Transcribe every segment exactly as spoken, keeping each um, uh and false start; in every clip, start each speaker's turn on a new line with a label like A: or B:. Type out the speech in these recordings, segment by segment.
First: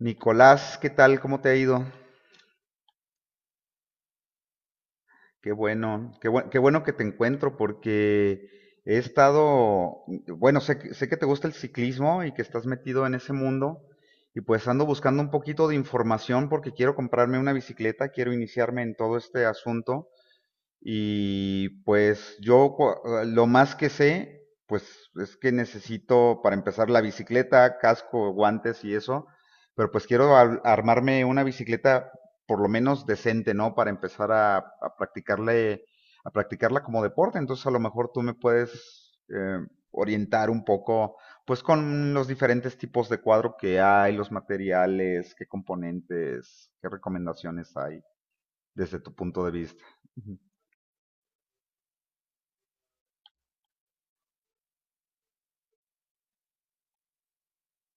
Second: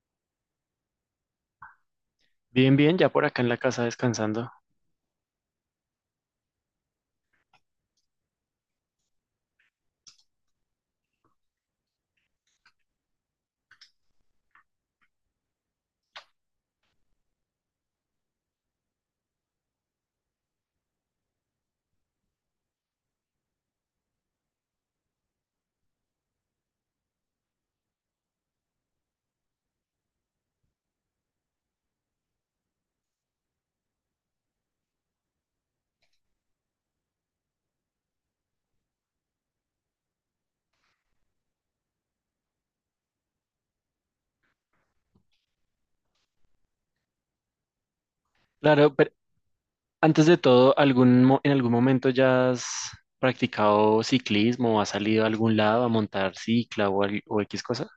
A: Nicolás, ¿qué tal? ¿Cómo te ha ido?
B: Bien, bien, ya por acá en la casa descansando.
A: Qué bueno, qué buen- qué bueno que te encuentro porque he estado, bueno, sé, que- sé que te gusta el ciclismo y que estás metido en ese mundo, y pues ando buscando un poquito de información porque quiero comprarme una bicicleta, quiero iniciarme en todo este asunto. Y pues yo cua- ah, lo más que sé, pues es que necesito para empezar la bicicleta, casco, guantes y eso, pero pues quiero ar- armarme una bicicleta por lo menos decente, ¿no? Para empezar a, a practicarle, a practicarla como deporte. Entonces a lo mejor tú me puedes eh, orientar un poco, pues con los diferentes tipos de cuadro que hay, los materiales, qué componentes, qué recomendaciones hay
B: Claro,
A: desde
B: pero
A: tu punto de vista.
B: antes de todo, ¿algún, mo- en algún momento ya has practicado ciclismo o has salido a algún lado a montar cicla o, al- o X cosa?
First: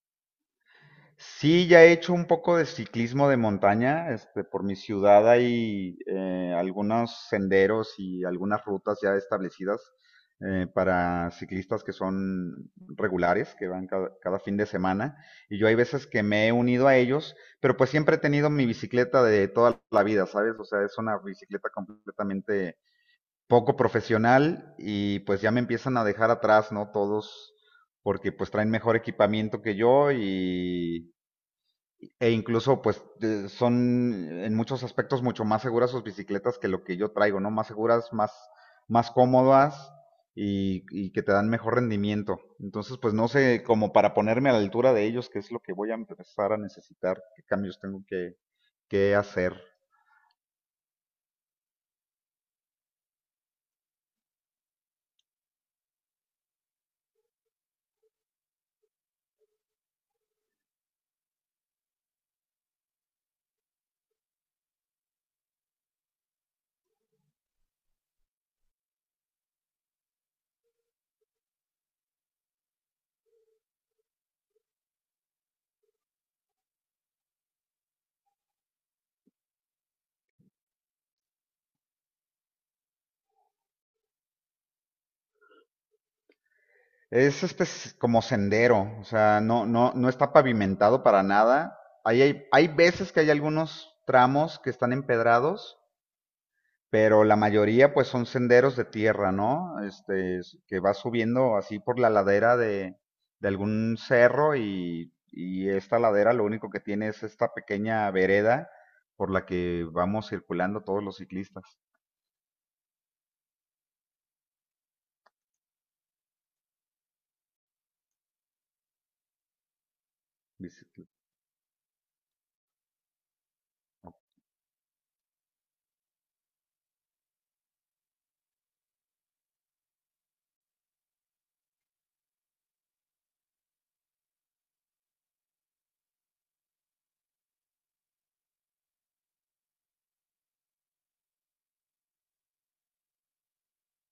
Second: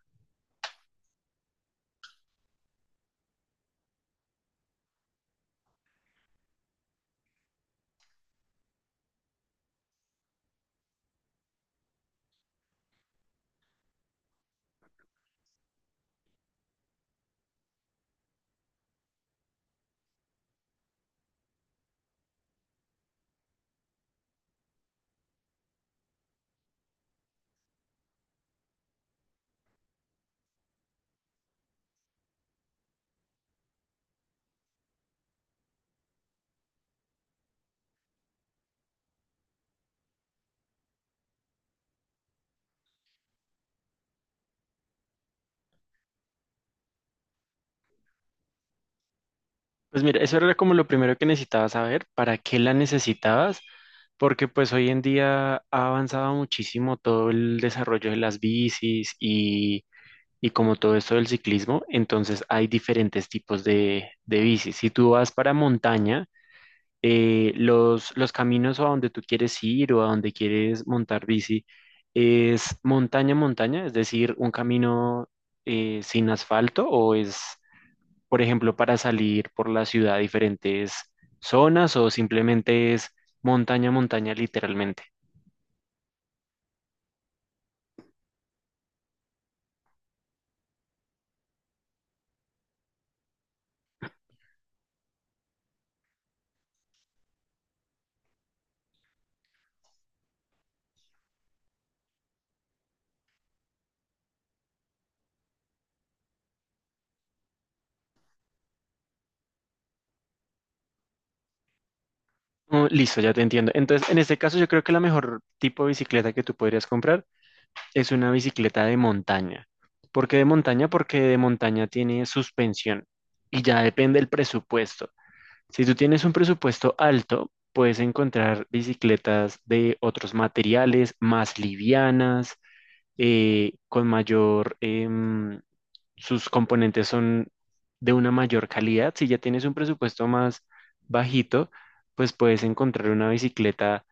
A: Sí, ya he hecho un poco de ciclismo de montaña. Este, por mi ciudad hay eh, algunos senderos y algunas rutas ya establecidas eh, para ciclistas que son regulares, que van cada, cada fin de semana. Y yo hay veces que me he unido a ellos, pero pues siempre he tenido mi bicicleta de toda la vida, ¿sabes? O sea, es una bicicleta completamente poco profesional y pues ya me empiezan a dejar atrás, ¿no? Todos, porque pues traen mejor equipamiento que yo y e incluso, pues, eh, son en muchos aspectos mucho más seguras sus bicicletas que lo que yo traigo, ¿no? Más seguras, más, más cómodas y, y que te dan mejor rendimiento. Entonces, pues no sé, como para ponerme a la altura de ellos, qué es lo que voy a empezar a necesitar, qué cambios tengo que, que hacer.
B: Pues mira, eso era como lo primero que necesitaba saber, para qué la necesitabas, porque pues hoy en día ha avanzado muchísimo todo el desarrollo de las bicis y, y como todo esto del ciclismo, entonces hay diferentes tipos de, de bicis. Si tú vas para montaña, eh, los, los caminos a donde tú quieres ir o a donde quieres montar bici es montaña, montaña, es decir, un camino eh, sin asfalto o es, por ejemplo, para salir por la ciudad a diferentes zonas o simplemente es montaña, montaña literalmente.
A: Es este s- como sendero, o sea, no, no, no está pavimentado para nada. Ahí hay, hay veces que hay algunos tramos que están empedrados, pero la mayoría pues son senderos de tierra, ¿no? Este, que va subiendo así por la ladera de, de algún cerro y, y esta ladera lo único que tiene es esta pequeña vereda por la que vamos circulando todos los ciclistas.
B: Oh, listo, ya te entiendo. Entonces, en este caso, yo creo que la mejor tipo de bicicleta que tú podrías comprar es una bicicleta de montaña. ¿Por qué de montaña?
A: Bicicl-
B: Porque de montaña tiene suspensión y ya depende el presupuesto. Si tú tienes un presupuesto alto, puedes encontrar bicicletas de otros materiales, más livianas, eh, con mayor, em, sus componentes son de una mayor calidad. Si ya tienes un presupuesto más bajito, pues puedes encontrar una bicicleta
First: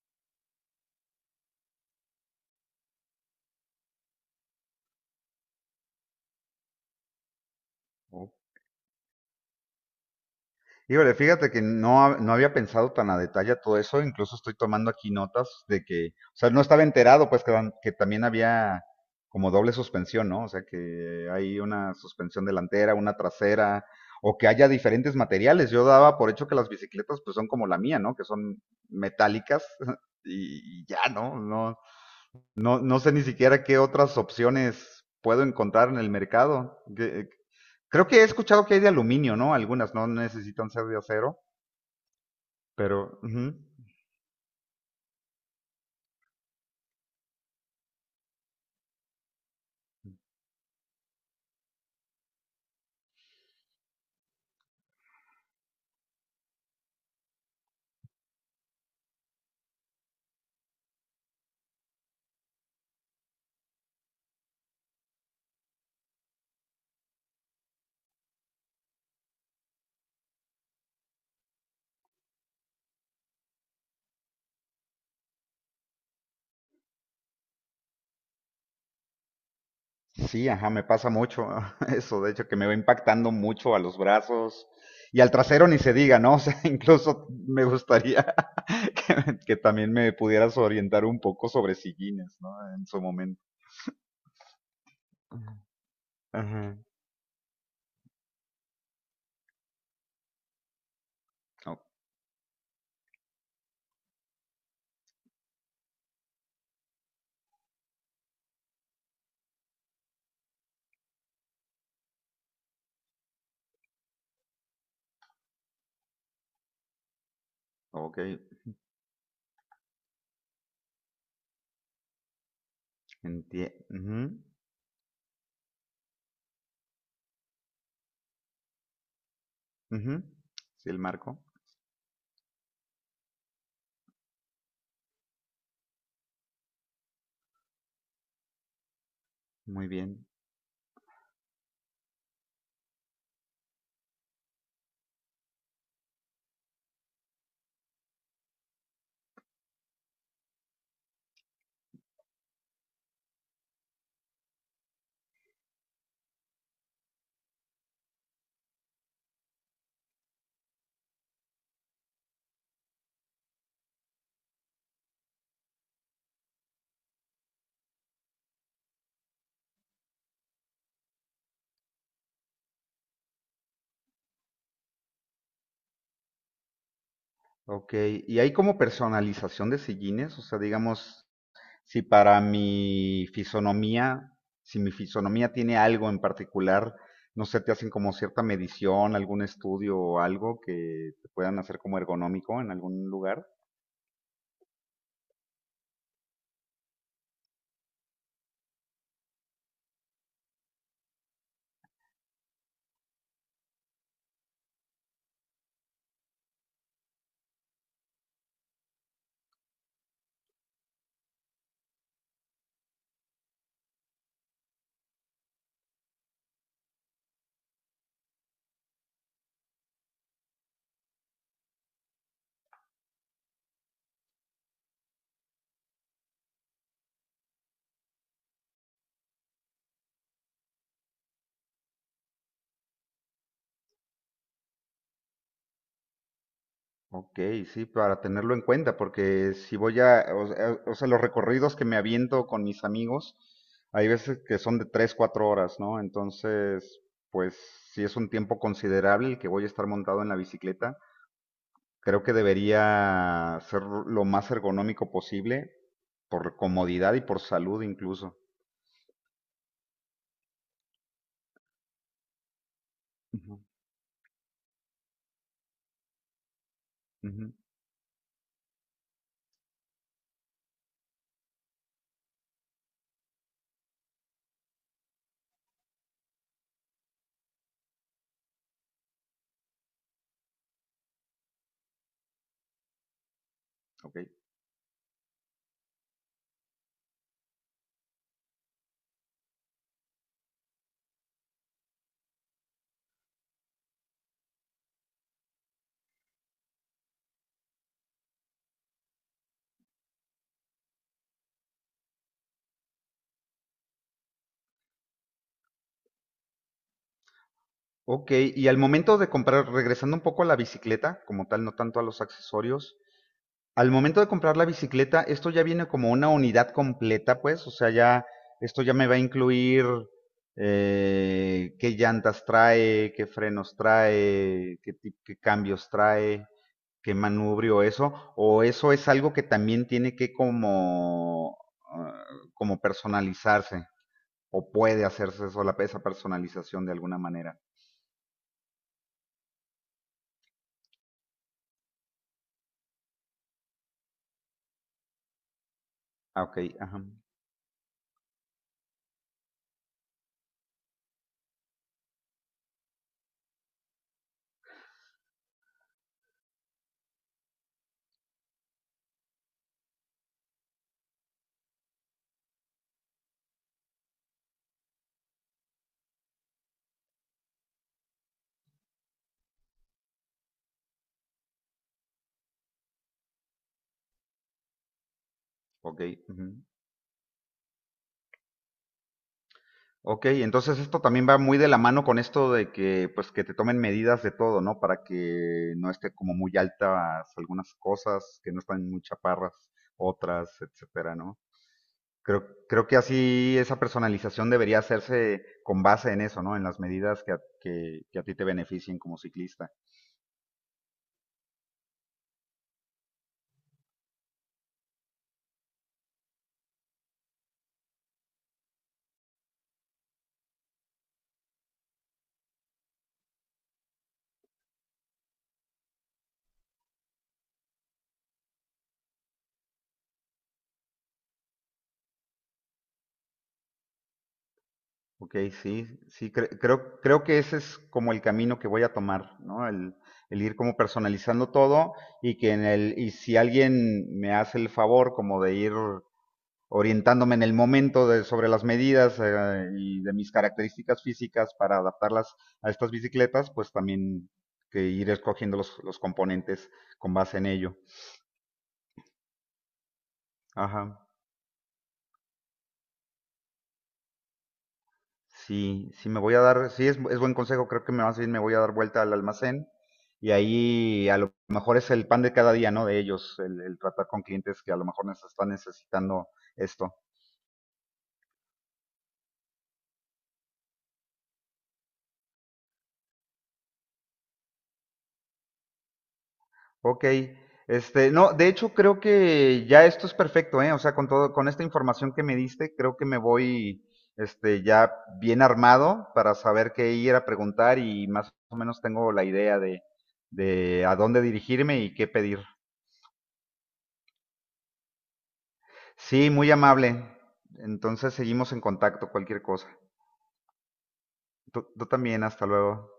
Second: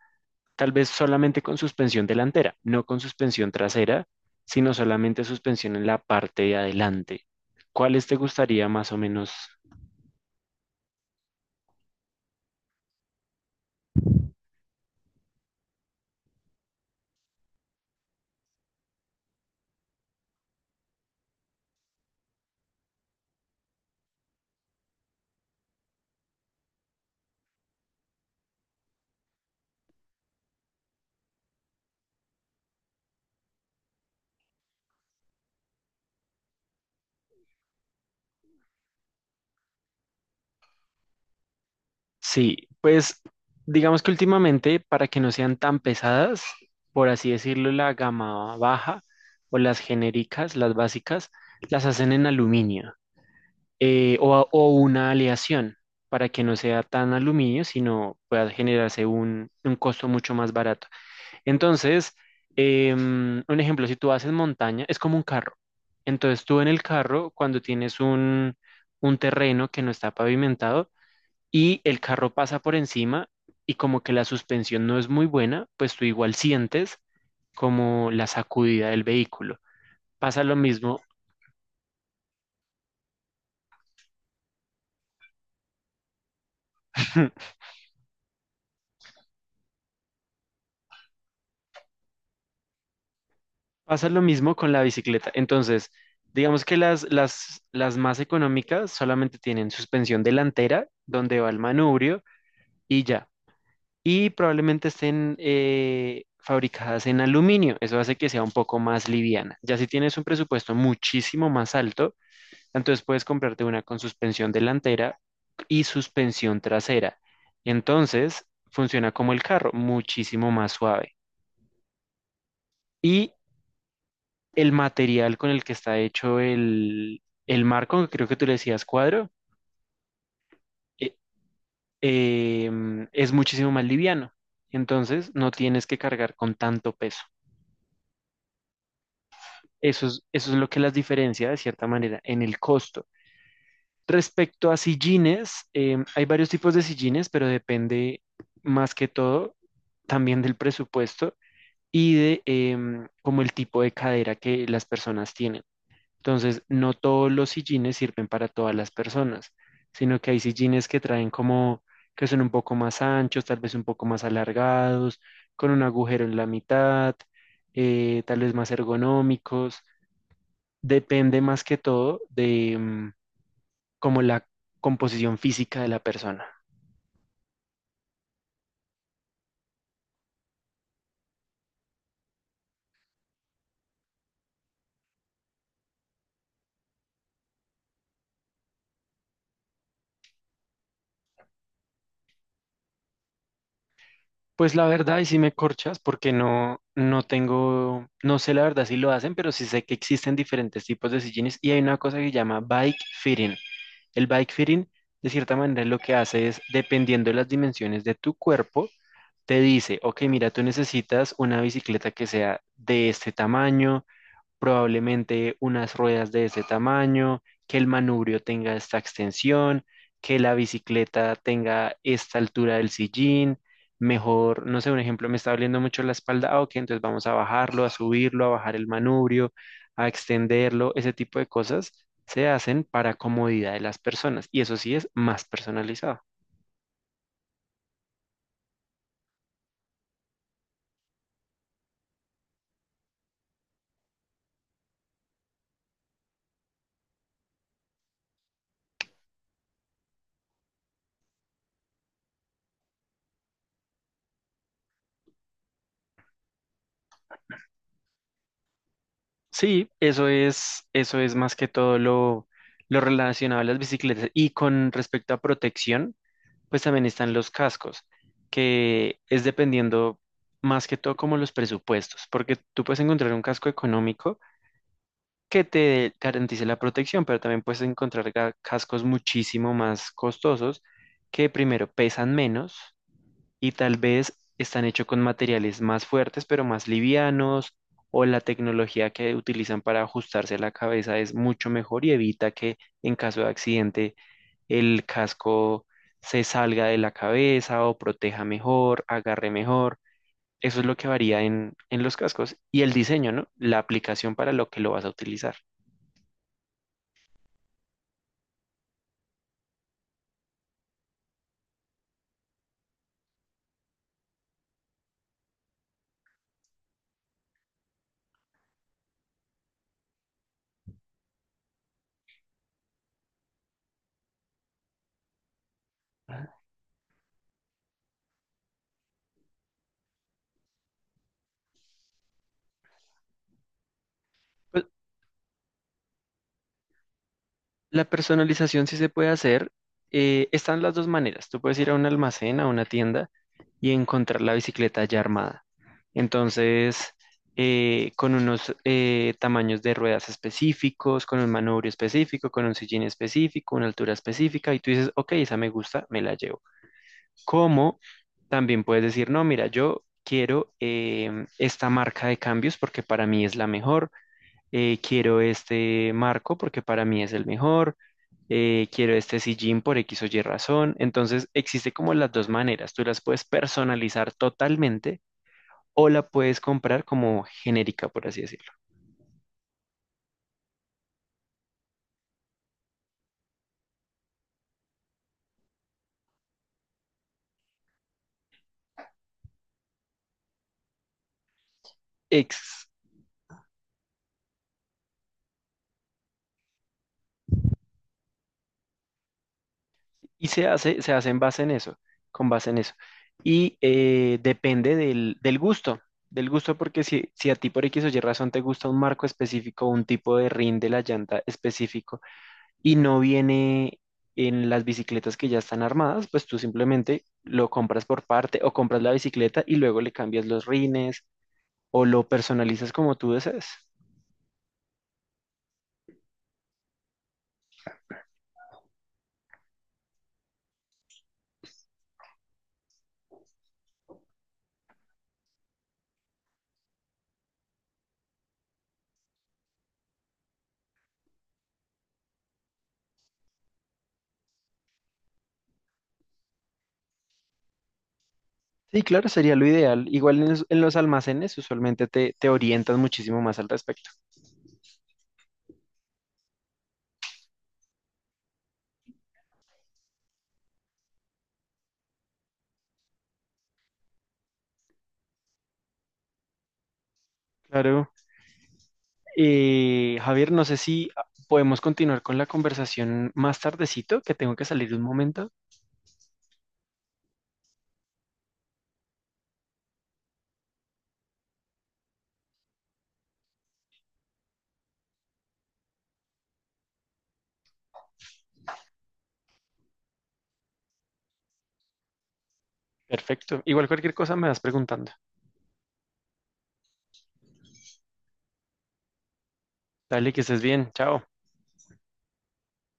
B: tal vez solamente con suspensión delantera, no con suspensión trasera, sino solamente suspensión en la parte de adelante. ¿Cuáles te
A: ¿No?
B: gustaría más o menos?
A: Híjole, fíjate que no, no había pensado tan a detalle todo eso, incluso estoy tomando aquí notas de que, o sea, no estaba enterado, pues que, dan- que también había como doble suspensión, ¿no? O sea, que hay una suspensión delantera, una trasera, o que haya diferentes materiales. Yo daba por hecho que las bicicletas pues son como la mía, ¿no? Que son metálicas y, y ya, ¿no? No, no, no sé ni siquiera qué otras opciones puedo encontrar en el mercado. Que- eh, Creo que he escuchado que hay de aluminio, ¿no? Algunas no necesitan ser de acero,
B: Sí,
A: pero
B: pues
A: ujú.
B: digamos que últimamente, para que no sean tan pesadas, por así decirlo, la gama baja o las genéricas, las básicas, las hacen en aluminio, eh, o, a- o una aleación para que no sea tan aluminio, sino pueda generarse un, un costo mucho más barato. Entonces, em, un ejemplo, si tú haces montaña, es como un carro. Entonces tú en el carro, cuando tienes un, un terreno que no está pavimentado, y el carro pasa por encima y como que la suspensión no es muy buena, pues tú igual sientes como la sacudida del vehículo. Pasa
A: Sí,
B: lo
A: ajá, me
B: mismo,
A: pasa mucho eso, de hecho, que me va impactando mucho a los brazos y al trasero ni se diga, ¿no? O sea, incluso me gustaría que, me- que también me pudieras orientar un poco sobre sillines, ¿no? En su momento.
B: pasa lo mismo con la bicicleta. Entonces, digamos que
A: Ajá.
B: las, las, las más económicas solamente tienen suspensión delantera, donde va el
A: O-
B: manubrio y ya. Y probablemente estén eh, fabricadas en aluminio. Eso hace que sea un poco más liviana. Ya si tienes un presupuesto muchísimo más alto, entonces puedes comprarte una con suspensión delantera y suspensión trasera.
A: ok,
B: Entonces funciona como el carro, muchísimo más suave. Y
A: entiendo.
B: el material con el que está hecho el, el marco, que creo que tú le decías cuadro,
A: Sí, el
B: e-
A: marco.
B: em, es muchísimo más liviano. Entonces no tienes que cargar con tanto peso.
A: Muy
B: Eso es,
A: bien.
B: eso es lo que las diferencia de cierta manera en el costo. Respecto a sillines, em, hay varios tipos de sillines, pero depende más que todo también del presupuesto y de em, como el tipo de cadera que las personas tienen. Entonces, no todos los sillines sirven para todas las personas, sino que hay sillines que traen como que son un poco más anchos, tal vez un poco más alargados, con un agujero en la mitad, eh, tal vez más ergonómicos. Depende más que todo de, em, como la composición física de la persona.
A: Ok, y hay como personalización de sillines, o sea, digamos, si para mi fisonomía, si mi fisonomía tiene algo en particular, no sé, te hacen como cierta medición, algún estudio o algo que te puedan hacer como ergonómico en algún lugar.
B: Pues la verdad, y si me corchas, porque no, no tengo, no sé la verdad si lo hacen, pero sí sé que existen diferentes tipos de sillines y hay una cosa que se llama bike fitting. El bike fitting, de cierta manera, lo que hace es, dependiendo de las dimensiones de tu cuerpo, te dice, ok, mira, tú necesitas una bicicleta que sea de este tamaño, probablemente unas ruedas de ese tamaño, que el manubrio tenga esta extensión, que la bicicleta tenga esta altura del sillín, mejor, no sé, un ejemplo, me está doliendo mucho la espalda, ah, ok, entonces vamos a bajarlo, a subirlo, a bajar el manubrio, a extenderlo, ese tipo de cosas se hacen para comodidad de las personas y eso sí es más personalizado.
A: Ok, sí, para tenerlo en cuenta, porque si voy a, o sea, o sea, los recorridos que me aviento con mis amigos, hay veces que son de tres, cuatro horas, ¿no? Entonces, pues sí es un tiempo considerable el que voy a estar montado en la bicicleta. Creo que debería ser lo más ergonómico posible por comodidad y por salud incluso.
B: Sí, eso es, eso es más que todo lo, lo
A: Ujú,
B: relacionado a las bicicletas. Y con respecto a protección, pues también están los
A: ujú.
B: cascos, que es dependiendo más que todo como los presupuestos, porque tú puedes encontrar un casco económico que te garantice la protección, pero también puedes encontrar ga- cascos muchísimo más costosos que primero pesan menos y tal
A: Ok.
B: vez están hechos con materiales más fuertes, pero más livianos, o la tecnología que utilizan para ajustarse a la cabeza es mucho mejor y evita que en caso de accidente el casco se salga de la cabeza o proteja mejor, agarre mejor. Eso es lo que varía en, en los cascos y el diseño, ¿no? La aplicación para lo que lo vas a utilizar.
A: Ok, y al momento de comprar, regresando un poco a la bicicleta, como tal, no tanto a los accesorios, al momento de comprar la bicicleta, esto ya viene como una unidad completa, pues, o sea, ya, esto ya me va a incluir eh, qué llantas trae, qué frenos trae, qué, ti- qué cambios trae. Qué manubrio eso. O eso es algo que también tiene que como, ah, como personalizarse. O
B: Pues,
A: puede hacerse eso, la- esa personalización de alguna manera.
B: la personalización sí se puede hacer. eh, están las dos maneras. Tú puedes ir a un almacén, a una tienda y encontrar la bicicleta ya armada.
A: Ah, ok, ajá.
B: Entonces, eh, con unos eh, tamaños de ruedas específicos, con un manubrio específico, con un sillín específico, una altura específica, y tú dices, ok, esa me gusta, me la llevo. Como también puedes decir, no, mira, yo quiero em, esta marca de cambios porque para mí es la mejor, eh, quiero este marco porque para mí es el mejor, eh, quiero este sillín por X o Y razón. Entonces, existe como las dos maneras, tú las puedes personalizar totalmente
A: Ok,
B: o la
A: ujú.
B: puedes comprar como genérica, por así decirlo.
A: Ok, entonces esto también va muy de la mano con esto de que, pues, que te tomen medidas de todo, ¿no? Para que no esté como muy altas algunas cosas, que no están muy chaparras otras, etcétera, ¿no? Creo,
B: Ex-
A: creo que así esa personalización debería hacerse con base en eso, ¿no? En las medidas que a, que, que a ti te beneficien como ciclista.
B: Y se hace, se hace en base en eso, con base en eso. Y eh, depende del, del gusto, del gusto porque si, si a ti por X o Y razón te gusta un marco específico, un tipo de rin de la llanta específico y no viene en las bicicletas que ya están armadas, pues tú simplemente lo compras por parte o compras la bicicleta y luego le cambias los rines o lo personalizas como tú desees.
A: Ok, sí, sí, cre- creo, creo que ese es como el camino que voy a tomar, ¿no? El, el ir como personalizando todo y que en el, y si alguien me hace el favor como de ir orientándome en el momento de, sobre las medidas eh, y de mis características físicas para adaptarlas a estas bicicletas, pues también que ir escogiendo los, los componentes con base en ello.
B: Sí, claro, sería lo ideal. Igual en los, en los
A: Ajá.
B: almacenes usualmente te, te orientan muchísimo más al respecto.
A: Sí, sí me voy a dar, sí es, es buen consejo, creo que me más bien me voy a dar vuelta al almacén y ahí a lo mejor es el pan de cada día, ¿no? De ellos, el, el tratar con clientes que a lo mejor nos están necesitando esto.
B: Claro. Eh, Javier, no sé si podemos continuar con la conversación más tardecito, que tengo que salir un momento.
A: Ok, este, no, de hecho creo que ya esto es perfecto, ¿eh? O sea, con todo, con esta información que me diste, creo que me voy, este, ya bien armado para saber qué ir a preguntar y más o menos tengo la idea de, de a dónde dirigirme y qué pedir.
B: Perfecto. Igual cualquier cosa me vas preguntando.
A: Sí, muy amable. Entonces seguimos en contacto, cualquier cosa.
B: Dale, que estés bien. Chao.
A: Tú, tú también, hasta luego.